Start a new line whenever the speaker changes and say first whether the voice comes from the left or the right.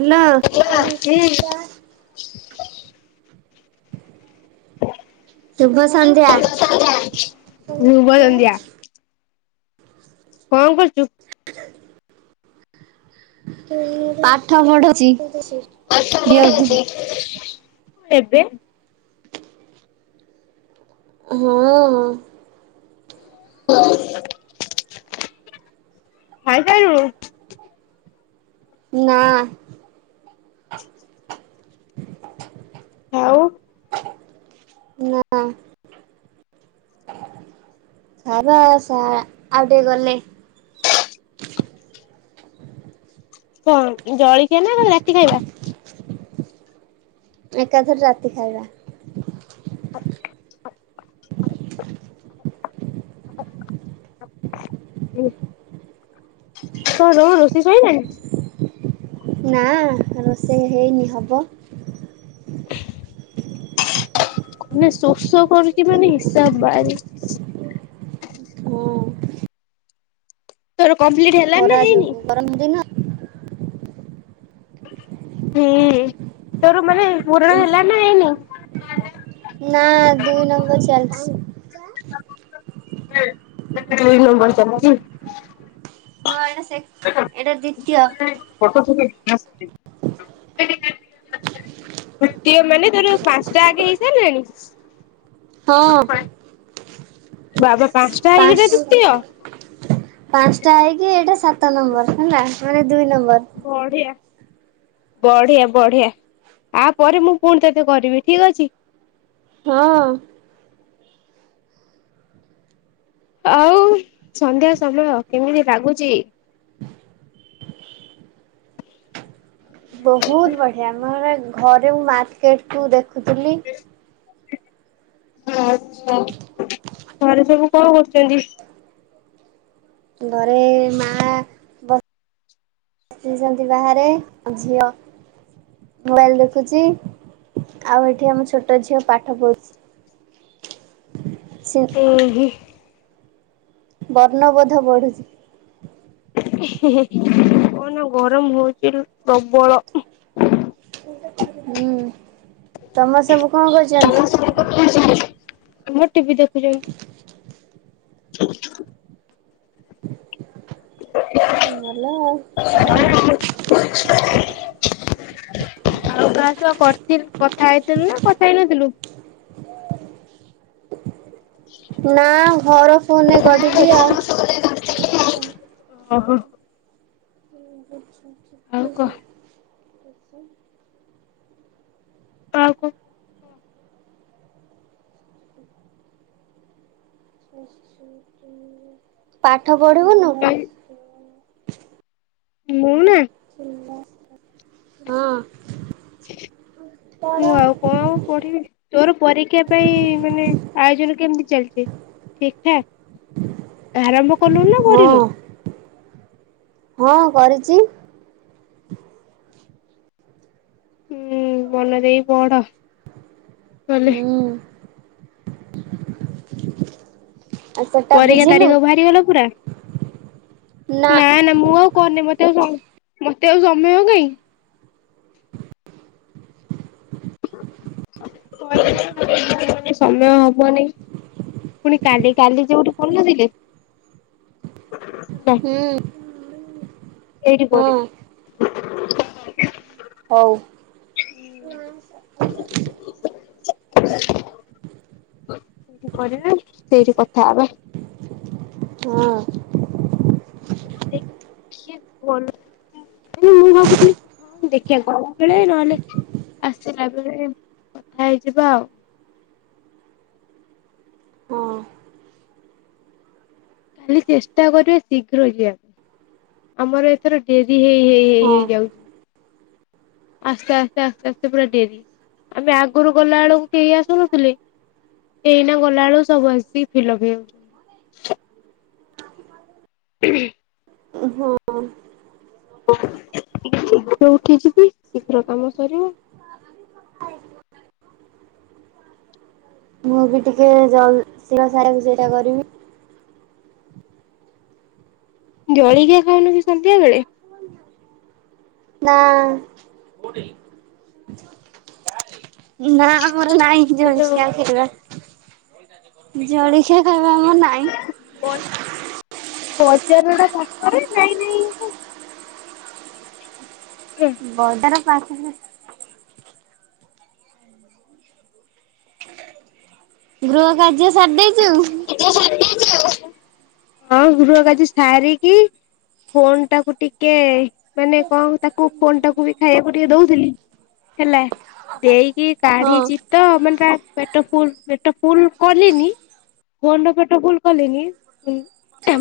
right: ହେଲ ଶୁଭ ସନ୍ଧ୍ୟା
left: ରୁବ ସନ୍ଧ୍ୟା କଣ କରୁଛୁ?
right: ପାଠ ପଢୁଛି। ଝିଅକୁ
left: ଠଛି ଏବେ।
right: ହଁ
left: ଭାଇ ତ ଖାଇ ସାରିଲୁଣି।
right: ନା
left: ହଉ
right: ନା ସାରା ସ ବା ଆଉ ଟିକେ ଗଲେ।
left: କଣ ଜଳିକିଆ ନା ରାତି ଖାଇବା?
right: ଏକାଥରେ ରାତି ଖାଇବା।
left: ଇ ଚ ର ରୋଷେଇ ସଇଲାଣି?
right: ନାଁ ରୋଷେଇ ହେଇନି ହବ।
left: ମାନେ ଶୋଷ କରୁଚି ମାନେ ହିସାବ ବାଆରେ।
right: ଓ।
left: ତୋର କମ୍ପ୍ଲିଟି ଆ
right: ଖରା ଯୋଗୁ ଗରମ ଦିନ
left: ହୁଁ ତୋର ମାନେ ପୁରଣ ହେଲାଣି ନା ହେଇନି?
right: ନାଁ ଦୁଇ ନମ୍ବର ଚାଲଚି।
left: ଉଁ ଦୁଇ ନମ୍ବର ଚାଲଚି।
right: ହଁ ଏଟା ସେ ଏଟା ଦ୍ଵିତୀୟ।
left: ଫଟ ତମେ [unintelligible] ଗୋଟିଏ ମାନେ ତୋର ପାଂଶଟା ଆଗେ ହେଇସାଇଲାଣି?
right: ହଁ
left: ବାବା ପାଂଶଟା ହେଇକିରି ଦ୍ଵିତୀୟ।
right: ପାଂଶଟା ହେଇକି ଏଇଟା ସାତ ନମ୍ବର୍ ହେଲା ମାନେ ଦୁଇ ନମ୍ବର।
left: ବଢ଼ିଆ। ବଢ଼ିଆ ବଢ଼ିଆ ଆ ପରେ ମୁଁ ପୁଣି ତତେ କରିବି ଠିକ୍ ଅଛି।
right: ହଁ।
left: ଆଉ ସନ୍ଧ୍ୟା ସମୟ କେମିତି ଲାଗୁଚି?
right: ବହୁତ ବଢ଼ିଆ ମୋର ଘରେ ମୁ ମାର୍କେଟକୁ ଦେଖୁଥୁଲି।
left: ଁ ଆ ଘରେ ସବୁ କଁ କରୁଚନ୍ତି?
right: ଘରେ ମା ବ ଇଚନ୍ତି ବାହାରେ ଅଁ ଝିଅ ମୋଆଲ୍ ଦେଖୁଚି ଆଉ ଏଠି ଆମ ଛୋଟ ଝିଅ ପାଠ ପ ସେ
left: ଏଇ ହି
right: ବର୍ଣ୍ଣବୋଧ ବଢ଼ୁଚି।
left: କଣ ନାଁ ଗରମ ହୋଉଚି ରୁ ପ୍ରବଳ।
right: ହୁଁ ତମ ସବୁ କଚ କରଚନ୍ତି?
left: ମୋ ଟି ଭି ଦେଖୁଚନ୍ତି। [inaudible]
right: ଭଲ ଆଉ ହଁ।
left: [unintelligible] ଆଉ କାହା ସହ କରଥିଲ୍ କଥା ହେଇଥିଲୁ ନା କଥା ହେଇନଥିଲୁ?
right: ନାଁ ଘର ଫୋନ୍ ରେ କଢିଲି ଆଉ
left: ଅହ।
right: ଆଚ୍ଛା ଆଚ୍ଛା।
left: ଆଉ କ କାଆକୁ
right: ପାଠ ପଢ଼ିବୁନୁ?
left: ଇ ମୁଁ ନାଁ?
right: ଫୁଲ କରଚି ହଁ।
left: ମୁଁ ଆଉ କଣ ପଢିବି ତୋର ପରୀକ୍ଷା ପାଇଁ ମାନେ ଆୟୋଜନ କେମିତି ଚାଲିଛି? ଠିକଠାକ ଆରମ୍ଭ କଲୁଣି ନା
right: ହଁ
left: କରିନୁ
right: ହଁ କରିଛି
left: ହୁଁ ମନ ଦେଇ ପଢ଼
right: ହୁଁ ଆଉ ସେଟା
left: ପରକ୍ଷା
right: ବୁଝିଲୁ
left: ତାରିଖ ବାହାରି ଗଲା ପୁରା ନା ନା ମୁଁ ଆଉ କହନି ମତେ ଆଉ ମତେ ଆଉ ସମୟ କାଇଁ? ସମୟ ହବନି ପୁଣି କାଲି କାଲି ଯୋଉଠି ପଢିନଥିଲେ
right: ହୁଁ
left: ଏଇଠି
right: ହଁ
left: କରିବୁ
right: ହଉ
left: ହୁଁ ି କରିବା ସେଇଠି କଥା ହେବା
right: ହଁ
left: ଦେ ଖି ପଲ ମୁଁ ଭାବୁଥିଲି କ ଦେଖିବା ଗଲା ବେଳେ ନହେଲେ ଆସିଲା ବେଳେ ଥା ହେଇଯିବା ଆଉ
right: ହଁ
left: କାଲି ଚେଷ୍ଟା କରିବା ଶୀଘ୍ର ଯିବାକୁ ଆମର ଏଥର ଡେରି ହେଇ ହେଇ ହେଇ
right: ହଁ
left: ହେଇଯାଉଛି ଆସ୍ତେ ଆସ୍ତେ ଆସ୍ତେ ଆସ୍ତେ ପୁରା ଡେରି ଆମେ ଆଗରୁ ଗଲା ବେଳକୁ କେହି ଆସୁନଥିଲେ ଏଇନା ଗଲା ବେଳୁ ସବୁ ଆସିିକି ଫିଲପ୍ ହେଇଯାଉଛନ୍ତି [unintelligible]
right: ହଁ
left: ଶୀଘ୍ର ଉଠି ଯିବି ଶୀଘ୍ର କାମ ସରିବ
right: ଆ ମୁଁ ବି ଟିକେ ଜଲ ଶି [unintelligible] ସେଇଟା କରିବି
left: ଜଳିଖିଆ ଖାଉନ କି ସନ୍ଧ୍ୟା ବେଳେ?
right: ନା ନା ମୋର ନାଇଁ ଜଳଖିଆ ଖାଇବା ଜଳଖିଆ ଖାଇବା ଆମର ନାଇଁ
left: ବ ବଜାର ଟା ପାଖରେ ନାଇ ନାଇ କରୁଛୁ
right: ବଜାର ପାଖରେ ଗୃହ କାର୍ଯ୍ୟ ସାରିଦେଇଛୁ?
left: ହଁ ଗୃହକାର୍ଯ୍ୟ ସରିକି ଫୋନ୍ ଟାକୁ ଟିକେ ମାନେ କଣ ତାକୁ ଫୋନ୍ ଟାକୁ ବି ଖାଇବାକୁ ଟିକେ ଦଉଥିଲି। ହେଲା ଦେଇ କି
right: ହଁ
left: କାଢିଛି ତ ମାନେ ପେଟ ଫୁଲ ପେଟ ଫୁଲ କଲିନି ଫୋନ ର ଲେଟ ଫୁଲ କଲିନି ହୁଁ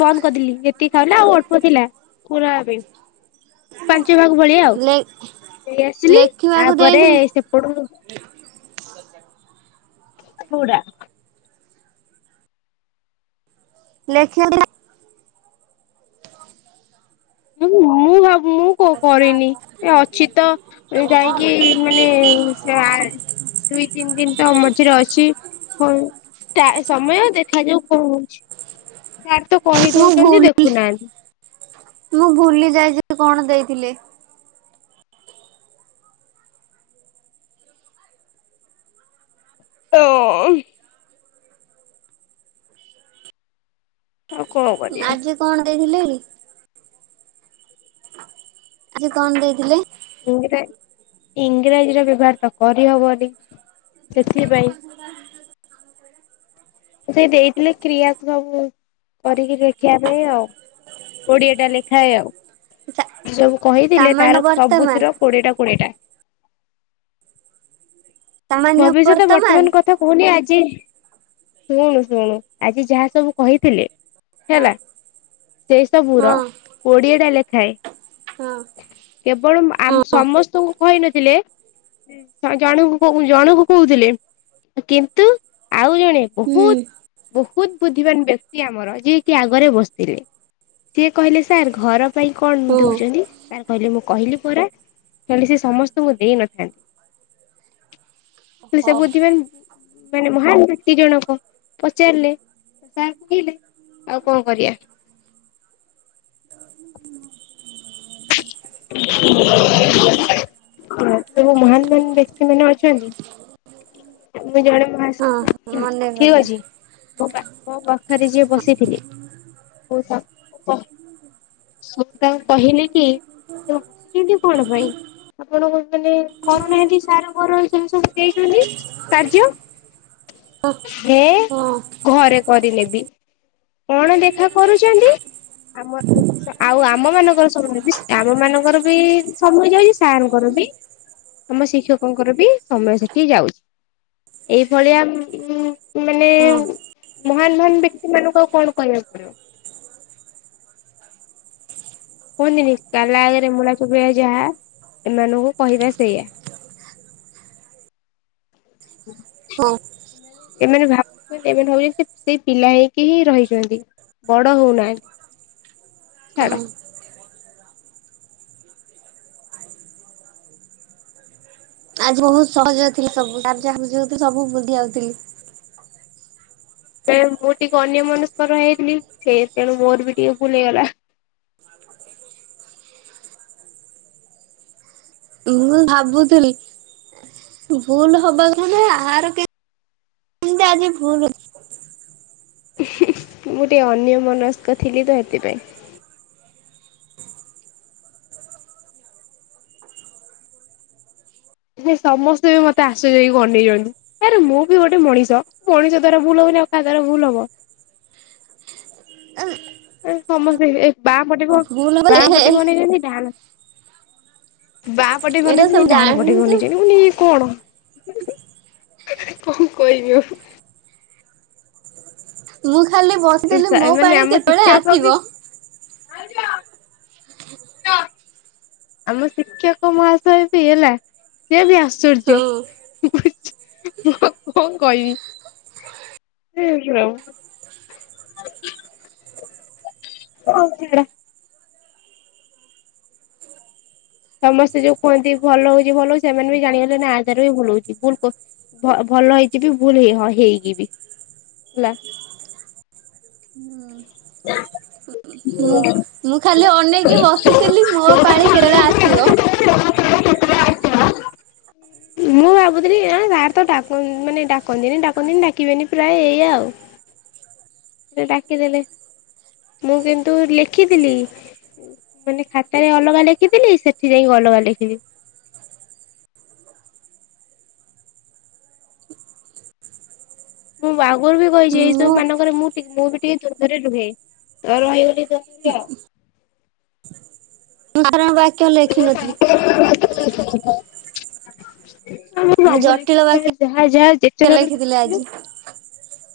left: ବନ୍ଦ କରିଦେଲି ଏତିକି ଖାଇଲା ଆଉ ଅଳ୍ପ ଥିଲା ପୂରା ଅବେ ପାଞ୍ଚ ଭାଗ ଭଳିଆ ଆଉ
right: ଲେ
left: ନେଇ ଆସିଲି
right: ଲେଖିବାକୁ
left: ତାପରେ
right: ଦେଇଥିଲି
left: ସେପଟୁ ପୂରା
right: ଲେଖିବା
left: ହ ମୁଁ ଭାବୁ ମୁଁ କଉ କରିନି ଅଛି ତ ଯାଇକି ମାନେ ସେ ଆ ଦୁଇ ତିନି ଦିନ ତ ମଝିରେ ଅଛି ଟା ସମୟ ଦେଖାଯାଉ କଣ ହଉଚି। ସାର ତ କହି
right: ମୁଁ
left: ଦଉଚନ୍ତି
right: ଭୁଲ
left: ଦେଖୁନାହାନ୍ତି।
right: ମୁଁ ଭୁଲି ଯାଇଚି କଣ ଦେଇଥିଲେ।
left: [unintelligible] ଆଉ କଣ କରିବା
right: ଆଜି କଣ ଦେଇଥିଲେ କି? ଆଜି କଣ ଦେଇଥିଲେ?
left: ଇଂରାଜ ଇଂରାଜୀର ବ୍ୟବହାର ତ କରିହବନି। ସେଥିପାଇଁ
right: [unintelligible]
left: ସେଇ ଦେଇଥିଲେ କ୍ରିୟାକୁ କରିକି ଦେଖିବା ପାଇଁ ଆଉ। କୋଡିଏ ଟା ଲେଖାଏ ଆଉ ସବୁ କହିଥିଲେ
right: ସାମାନ୍ୟ
left: ତାର
right: ବର୍ତ୍ତମାନ
left: ସବୁଥିର କୋଡିଏଟା କୋଡିଏଟା। ଭବିଷ୍ୟତ ବର୍ତ୍ତମାନ କଥା ପୁଣି ଆଜି ଶୁଣୁ ଶୁଣୁ ଆଜି ଯାହା ସବୁ କହିଥିଲେ
right: ହଁ
left: ହେଲା ସେଇ
right: ହଁ
left: ସବୁର କୋଡିଏ ଟା ଲେଖାଏ
right: ହଁ
left: କେବଳ
right: ହଁ
left: ଆମ ସମସ୍ତଙ୍କୁ କହିନଥିଲେ ଜଣଙ୍କୁ ଜଣକୁ କହୁଥିଲେ କିନ୍ତୁ ଆଉ ଜଣେ
right: ହୁଁ
left: ବହୁତ ବହୁତ ବୁଦ୍ଧିମାନାନ ବ୍ୟକ୍ତି ଆମର ଯିଏ କିି ଆଗରେ ବସିଥିଲେ ସିଏ କହିଲେ ସାର୍ ଘର ପାଇଁ କଣ
right: ହଁ
left: ଦଉଚନ୍ତି ସାର କହିଲେ ମୁଁ କହିଲି ପରା। କହିଲେ ସେ ସମସ୍ତଙ୍କୁ ଦେଇନଥାନ୍ତି। ସେ
right: ହଉ
left: ବୁଦ୍ଧିମାନ ମାନେ ମହାନ ବ୍ୟକ୍ତି ଜଣକ ପଚାରିଲେ ସାର୍ କହିଲେ ଆଉ କଣ କରିବା। [unintelligible] ତ ତେଣୁ ମହାନ ମହାନ ବ୍ୟକ୍ତି ମାନେ ଅଛନ୍ତି ମୁଁ [unintelligible] ଠିକ
right: ହଁ ମନେ ପଡିଲା
left: ଅଛି? [unintelligible] ମୁଁ ତାଙ୍କୁ କହିଲି କି ଆପଣ ବସିଛନ୍ତି କଣ ପାଇଁ ଆପଣ ମାନେ କରୁନାହାନ୍ତି ସାର ଘର ସେ ସବୁ ଦେଇଚନ୍ତି କାର୍ଯ୍ୟ
right: ଅ
left: ହେ
right: ହଁ।
left: ଘରେ କରିନେବି। କଣ ଦେଖା କରୁଚନ୍ତି ଆମ ଆଉ ଆମ ମାନଙ୍କର ସମୟ ବି ଆମ ମାନଙ୍କର ବି ସମୟ ଯାଉଚି ସାରଙ୍କର ବି ଆମ ଶିକ୍ଷକଙ୍କର ବି ସମୟ ସେଠି ଯାଉଚି। ଏଇ ଭଳିଆ ଉମ ମାନେ
right: ହଁ
left: ମହାନ ମହାନ ବ୍ୟକ୍ତି ମାନଙ୍କୁ ଆଉ କଣ କହିବାକୁ ପଡିବ। କୁହନ୍ତିନି କାଲା ଆଗରେ ମୂଳା ଚବେବୋ ଯାହା ଏମାନଙ୍କୁ କହିବା ସେଇଆ।
right: ହଁ
left: ଏମାନେ ଭାବୁଚନ୍ତି ଏମାନେ ଭାବୁଚନ୍ତି ସେ ସେଇ ପିଲା ହେଇକି ହିଁ ରହିଚନ୍ତି। ବଡ ହଉନାହାନ୍ତି
right: ହଁ
left: ଛାଡ
right: ଆଜି ବହୁତ ସହଜ ଥିଲା ସବୁ ତ ଯାହାଝଉି ସବୁ ବୁଝି ଯାଉଥିଲି।
left: ମୁଁ ଟିକେ ଅନ୍ୟ ମନସ୍କର ହେଇଥିଲି ସେ ତେଣୁ ମୋର ବି ଟିକେ ଭୁଲି ହେଇଗଲା।
right: ମୁଁ ଭାବୁଥିଲି ଭୁଲ ହବା କ ଯେ ଆହାର କେ କେମତି ଆଜି ଭୁଲ
left: ମୁଁ ଟିକେ ଅନ୍ୟ ମନସ୍କ ଥିଲି ତ ସେଥିପାଇଁ। ନ ସମସ୍ତେ ବି ମତେ ଆଶ୍ଚର୍ଯ୍ୟ ହେଇକି ଅନେଇଚନ୍ତି। ଆରେ ମୁଁ ବି ଗୋଟେ ମଣିଷ ମଣିଷ ଦ୍ାରା ଭୁଲ ହବନି ଆଉ କାହା ଦ୍ୱାରା ଭୁଲ ହବ।
right: ଆଁ
left: ଏ ସମସ୍ତିଙ୍କି ଏ ବାଁ ପଟିବ
right: ହବ
left: ବାଁ
right: ଯେ
left: ପଟିବ ନେଇତି ଡାହାଣ ବାଁ ପଟେ ବି
right: ଏଇଟା
left: ବନେଇଚନ୍ତି
right: ସବୁ
left: ଡହାଣ ପଟେ ବି
right: ଜାଣିଛୁ
left: ବନେଇଚନ୍ତି ମୁଁ କହିଲି ୟେ କଣ। କଣ କହିବି ଆଉ।
right: ମୁଁ ଖାଲି ବସିଥିଲି
left: ଇସା
right: ମୋ
left: ମାନେ
right: ପାଳି
left: ଆମ
right: କେତେବେଳେ
left: ଶିକ୍ଷକ ବି
right: ଆସିବ
left: ଆମ ଶିକ୍ଷକ ମହାଶୟ ବି ହେଲା ସେ ବି ଆଶ୍ଚର୍ଯ୍ୟ।
right: ହଁ
left: ବୁଝି ମୁଁ ଆଉ କଣ କହିବି। ହେ ପ୍ରଭ ହଉ ସେଟା ସମସ୍ତେ ଯୋଉ କୁହନ୍ତି ଭଲ ହଉଚି ଭଲ ହଉଚି ସେମାନେ ବି ଜାଣିଗଲେ ନା ତାର ବି ଭଲ ହଉଚି ଭୁଲ କୁ ଭ ଭଲ ହେଇଚି ବି ଭୁଲହ ହେଇକିବି ହେଲା।
right: ହଁ ମୁଁ ଖାଲି ଅନେଇକି ବସିଥିଲି ମୋ ପାଳି କେତେବେଳେ ଆସିବ।
left: [unintelligible] ମୁଁ ଭାବୁଥିଲି ଆଁ ସାର ତ ଡାକ ଇଁ ମାନେ ଡାକନ୍ତିନି ଡାକନ୍ତିନି ଡାକିବେନି ପ୍ରାୟ ଏଇା ଆଉ।
right: ହ
left: ସେ ଡାକିଦେଲେ ମୁଁ କିନ୍ତୁ ଲେଖିଥିଲି ମାନେ ଖାତାରେ ଅଲଗା ଲେଖିଥିଲି ସେଠି ଯାଇକି ଅଲଗା ଲେଖିଲି। ମୁଁ ବାହାଘରୁ ବି କହିଚି ଏଇ ସବୁ
right: ମୁଁ
left: ମାନଙ୍କରେ ମୁଁ ମୁଁ ବି ଟିକେ ଦ୍ୱନ୍ଦରେ ରୁହେ। ତ ରହିଗଲି [unintelligible] ଆଉ।
right: କାରଣ ବାକ୍ୟ ଲେଖି ନଥିଲି।
left: ଆଁ ମୁଁ ସବୁ
right: ଜଟିଳ
left: ଲେଖିଚି
right: ବାକ୍ୟ
left: ଯାହା ଯାହା ଯେତେର
right: ଲେଖିଥିଲି
left: ଲେଖି
right: ଆଜି।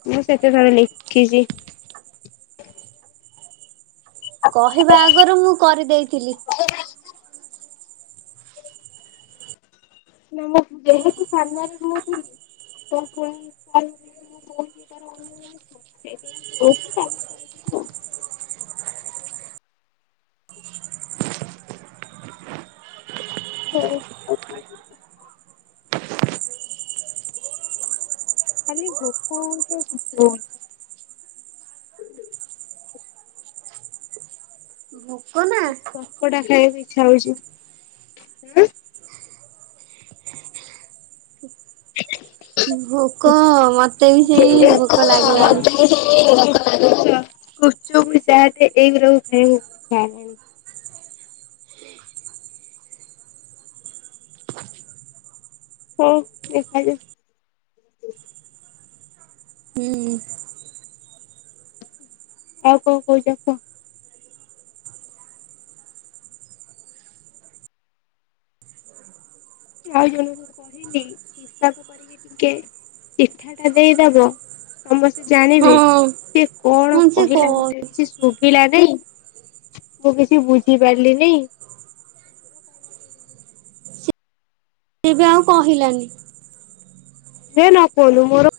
left: ମୁଁ ସେତେ ଥରେ ଲେଖିଚି।
right: କହିବା ଆଗରୁ ମୁଁ କରିଦେଇଥିଲି।
left: ନା ମୁଁ ଯେହେତୁ ସାମ୍ନାରେ ମୁଁ ଥିଲି [unintelligible] ହଁ ହୋଉ [unintelligible] ଖାଲି ଭୋକ [unintelligible]
right: ଭୋକ ନା?
left: ପକୋଡା ଖାଇବାକୁ ଇଚ୍ଛା ହଉଛି। [unintelligible]
right: ଭୋକ ମତେ ବି
left: ଗୁପଚୁପ
right: ସେଇ ଭୋକ
left: ଚାଟେ
right: ଲାଗିଲାଣି।
left: ଏଇଗୁରା କୁ ଖାଇବାକୁ [unintelligible] ହଁ ଏକାକି
right: ହୁଁ।
left: ଆଉ କଣ କହୁଚ କୁହ। ଆଉ ଜଣ କହିଲି ହିସାବ କରି ଟିକେ ଚିଠା ଟା ଦେଇଦବ ସମସ୍ତେ
right: ହଁ
left: ଜାଣିବେ ସେ କଣ
right: ମୁଁ ସେ କ
left: କହିଲା ମୁଁ କିଛି ଶୁଭିଲା ନାଇଁ ମୁଁ କିଛି ବୁଝି ପାରିଲିନି। ପାଇ ଗ
right: ସେ ବି ଆଉ କହିଲାନି।
left: ସେ ନ କୁହନ୍ତୁ ମୋର